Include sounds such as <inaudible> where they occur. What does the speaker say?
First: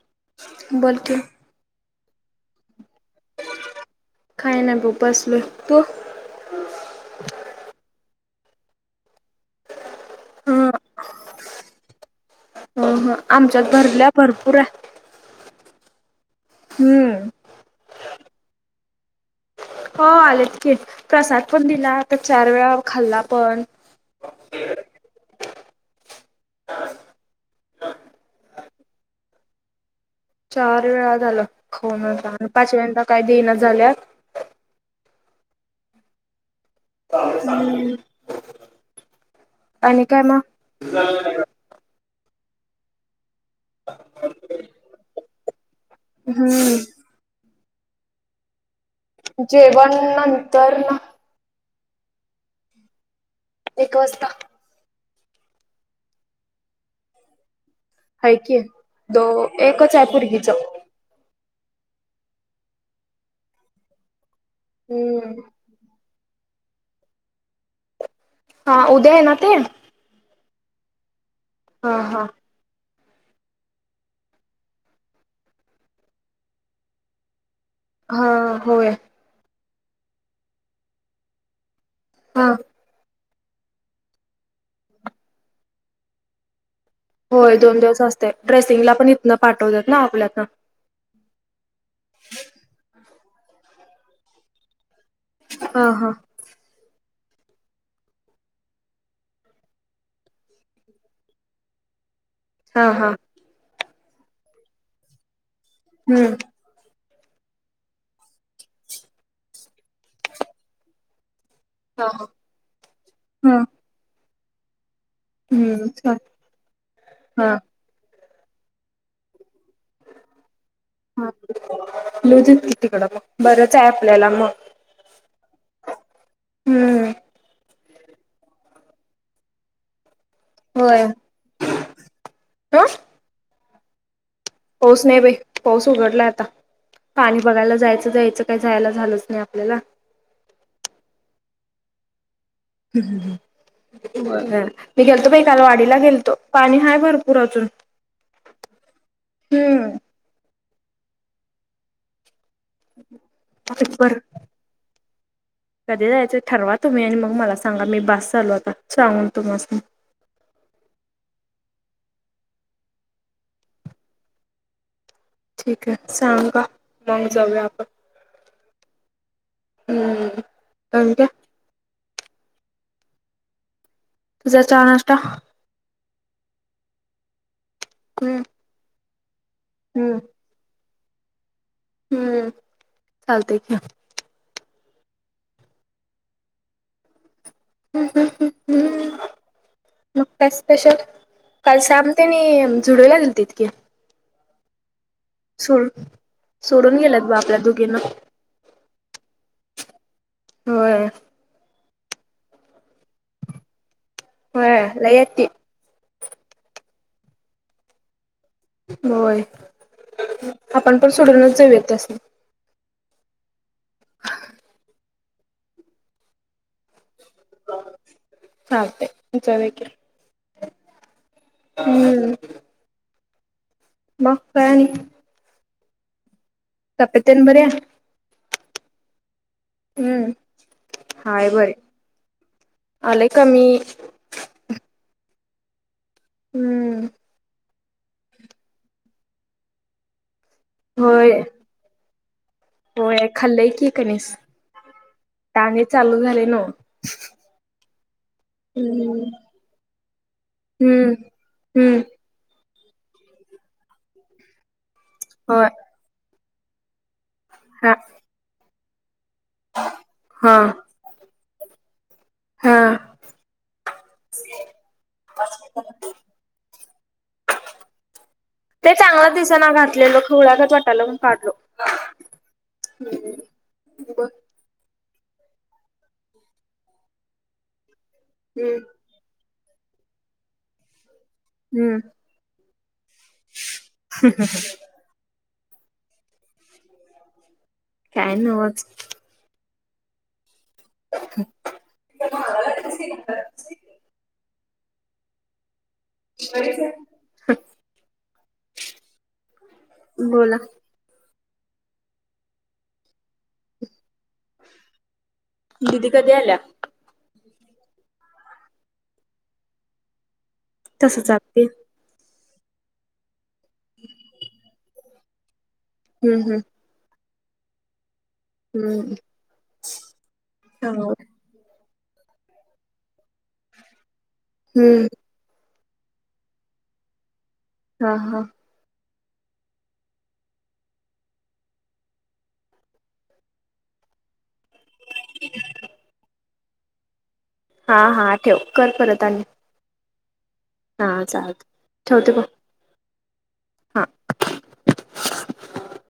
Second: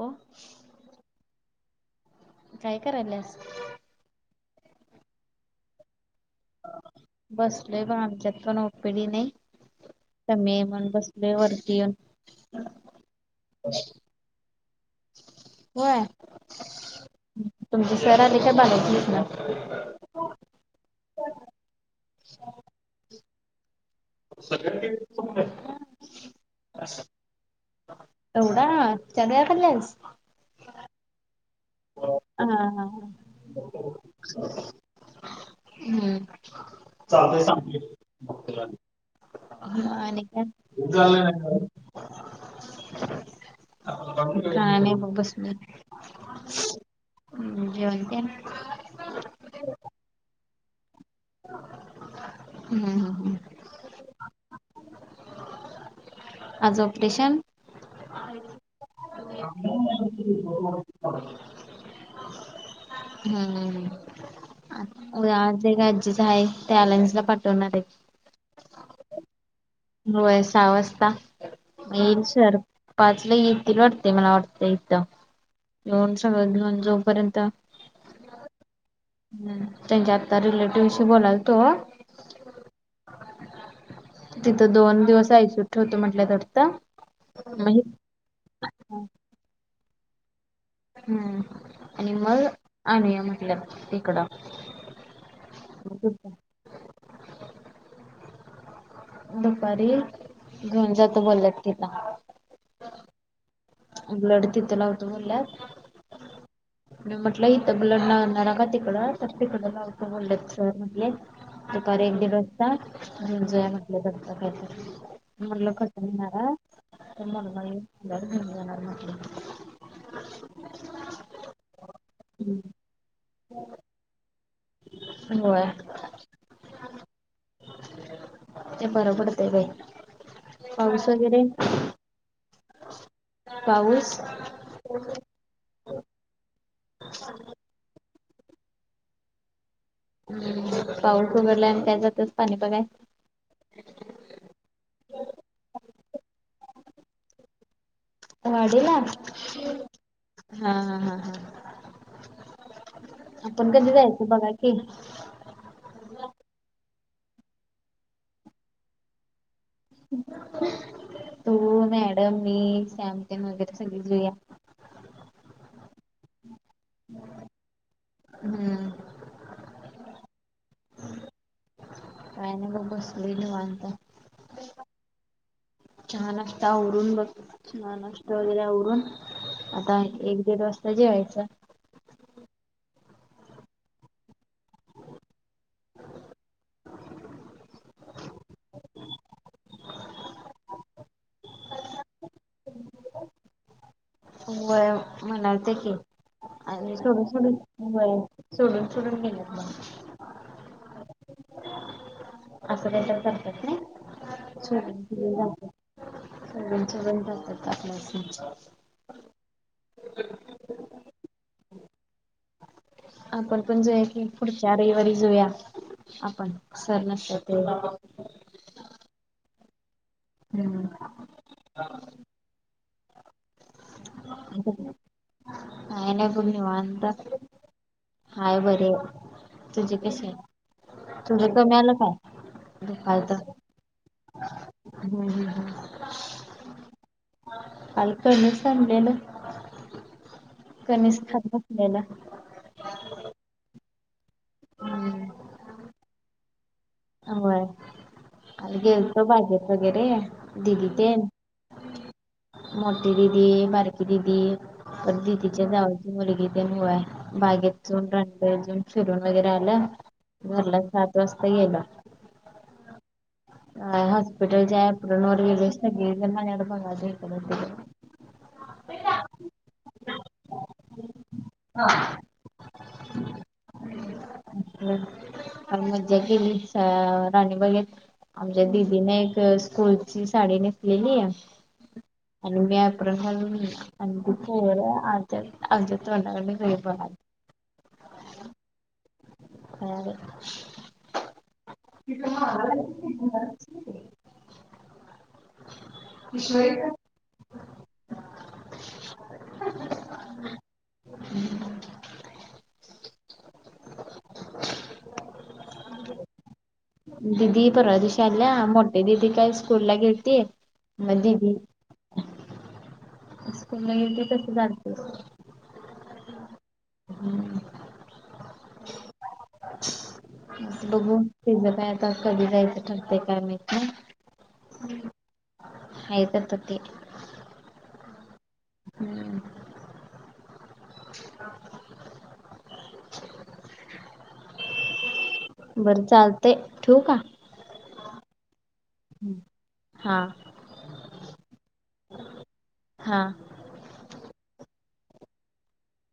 हो बोलतील काय करारल्या. काही नाही भो बसलोय. तू? बसलोय पण आमच्यात पण ओपीडी नाही. ह त्यामे म्हण बसले वरती येन. ह आमच्यात भरल्या भरपूर आहे. होय हम्म तुमची सर आले काय बलायलीस ना. हो आलेत कीट प्रसाद पण दिला तर चार वेळा खाल्ला पण. सगळ्यां एवढा चार वेळा खाल्लस. चार वेळा झाला खोनचा आणि पाच हा वेळेंत काही देण झाल्या. हम्म चालतय सांग का आणि काय. काही नाही बग बसतोय. हम्म. हम् जेवण केल जेवण नंतर. हम्म हम् हम्. एक वाजता. आज ऑपरेशन. आहे की. दो एकच आहे पोरगीच हम्म उद हम्म ते ग अज्जीच आहे त्याॅलन्स ला पटवणार आहे. हा उदय ना ते? होय सहा वाजता हा ये येल हा सर. पाचला येतील वाटते मला वाटतं इथं. येेऊन सगळं घेऊन जोपर्यंत. हा होय. त्यांच्या आत्ता रिलेटिव्हशी बोलायल तो हा. तिथं दोन दिवस आय सी यु त ठेवत म्हटल्या वाटतं. होय. मग दोन दिवस असते ड्रेसिंगला पण इथनं पाठवतात ना आपल्यातन हम्म आणि मग आणूया म्हटल्या तिकडं. हा मज हा का <unintelligible> दुपारी घेऊन जातो बोलल्यात तिला. हां. हां. ब्लड तिथं लावतोय बोलल्यात. हम्म. म्हटलं इथं ब्ल लाणार का तिकडं तर तिकडं लावतं बोललं स म्हटले. दुपारी हा एक हा दिड वाजता घेऊन हा जाय म्हटले जाता जाता. म्हटलं हम्म खर्चून छान होणार तर हा म्हणून मला घेऊन जाणार म्हटले. ह येउदेत म्हटले कि तिकडं मग बरंच आहे आपल्याला मग होय. हम्म हे बरोबर देवे होय पाऊस वगैरे ह पाऊस. पाऊस पाऊस नाही बाई. पाऊस उघडला आता. पाणी बघायला जायचं जायचं काय जायला झालंच नाही आपल्याला पाऊस उघडला आणि त्याच्यातच हम् ह. मग मी गेलतो बाई काल वाडीला गेलतो पाणी हाय भरपूर अजून. वाढला. हा. हम्म हा. हा. हा. आपण कधी बर जायचं बघा की? कधी जायचं ठरवा तुम्ही आणि मग मला सांगा मी बस झालो आता सांगून तुम्हासी तू, मॅडम, मी सांगते मग सगळे जाऊया ठीक आहे. सांगा. मग जाऊया आपण हम्म <unintelligible> का नाही बघ बसलोय निवांत तुझा चहा, नाश्ता? चहा, नाश्ता आवरून बघ चहा, नाश्ता हम्म वगैरे आवरून आता हम्म एक दीड वाजता मग जेवायचं. हम्म चालत की <inaudible> हम् हम् ह हम् मग काय स्पेशल? काल साबते आणि झुडूला दिते की व्हय म्हणालते सोड की आणि सोडून थोड गेल्यात बा थोड आपल्या दोघींना व्हय सोडून सोडून गेले मग होय. असं काही तर करतात नाही होय लई आहेत ती <unintelligible> <unintelligible> होय. आपण पण सोडूनच जाऊयात त्यासनी. आपण पण जाऊया की, पुढच्या रविवारी जाऊया आपण सर नसत्यात तेव्हा चालतंय. जाऊया हम्म. हम्म मग काय आणि नाही नाही एकदम निवांत तब्येत तेन बरी आहे हाय बर तुझे कसे हम्म आहे. हाय तुझं बरी कमी आलं काय काय आलंय तर कमी हम् हम. हम्म. आलकळ सडेेला. कमीच खरसलेला <unintelligible> हो खाल्लंय की कणीस टाग चालू झाले न. होय. आणि गेलतो बागेत वगैरे दिदी ते हम्म हम्म मोठी दिदी बारकी दिदी पण दिदीच्या होय जावळची मुलगी ते मुळ आहे. बागेत हा जा <unintelligible> रनवेजून फिरून वगैरे आलं हा घरला सात वाजता गेला. हा हम. अ हॉस्पिटल जयपुर नोर्वी बेस्ग मडबग अजक <unintelligible> ते चांगला दिसाना घातलेलं खुल्यागत वाटाल म्हणून काढलो. हा. अ मग मज्जा केली. अ राणी बाईयेत. आमच्या हम्म दिदीने एक स्कूलची साडी नेसलेली. हम्म. आणि मी अप्रोन घालून येईल आणि आमच्या तोंडावर नाही <unintelligible> काय न वाच ह. ह <unintelligible> त <unintelligible> बोला. दिदी कधी आल्या. दिदी परवा दिवशी आल्या मोठे दिदी काय स्कूल ला गेलती. मग तसच आत्ती दिदीक न येऊ ते तस जालते <unintelligible> हम् हम्. हम्म बघू. चांगलं ति ज काय आता कधी जायचं ठरते काय माहित हम्म ह तर त ते हा हा. हम्म. <inaudible> <inaudible> बरं चालते ठेवू का? हा हा ठेव कर परत आणि हा. हां चाल ठेवते हा. हा. हां.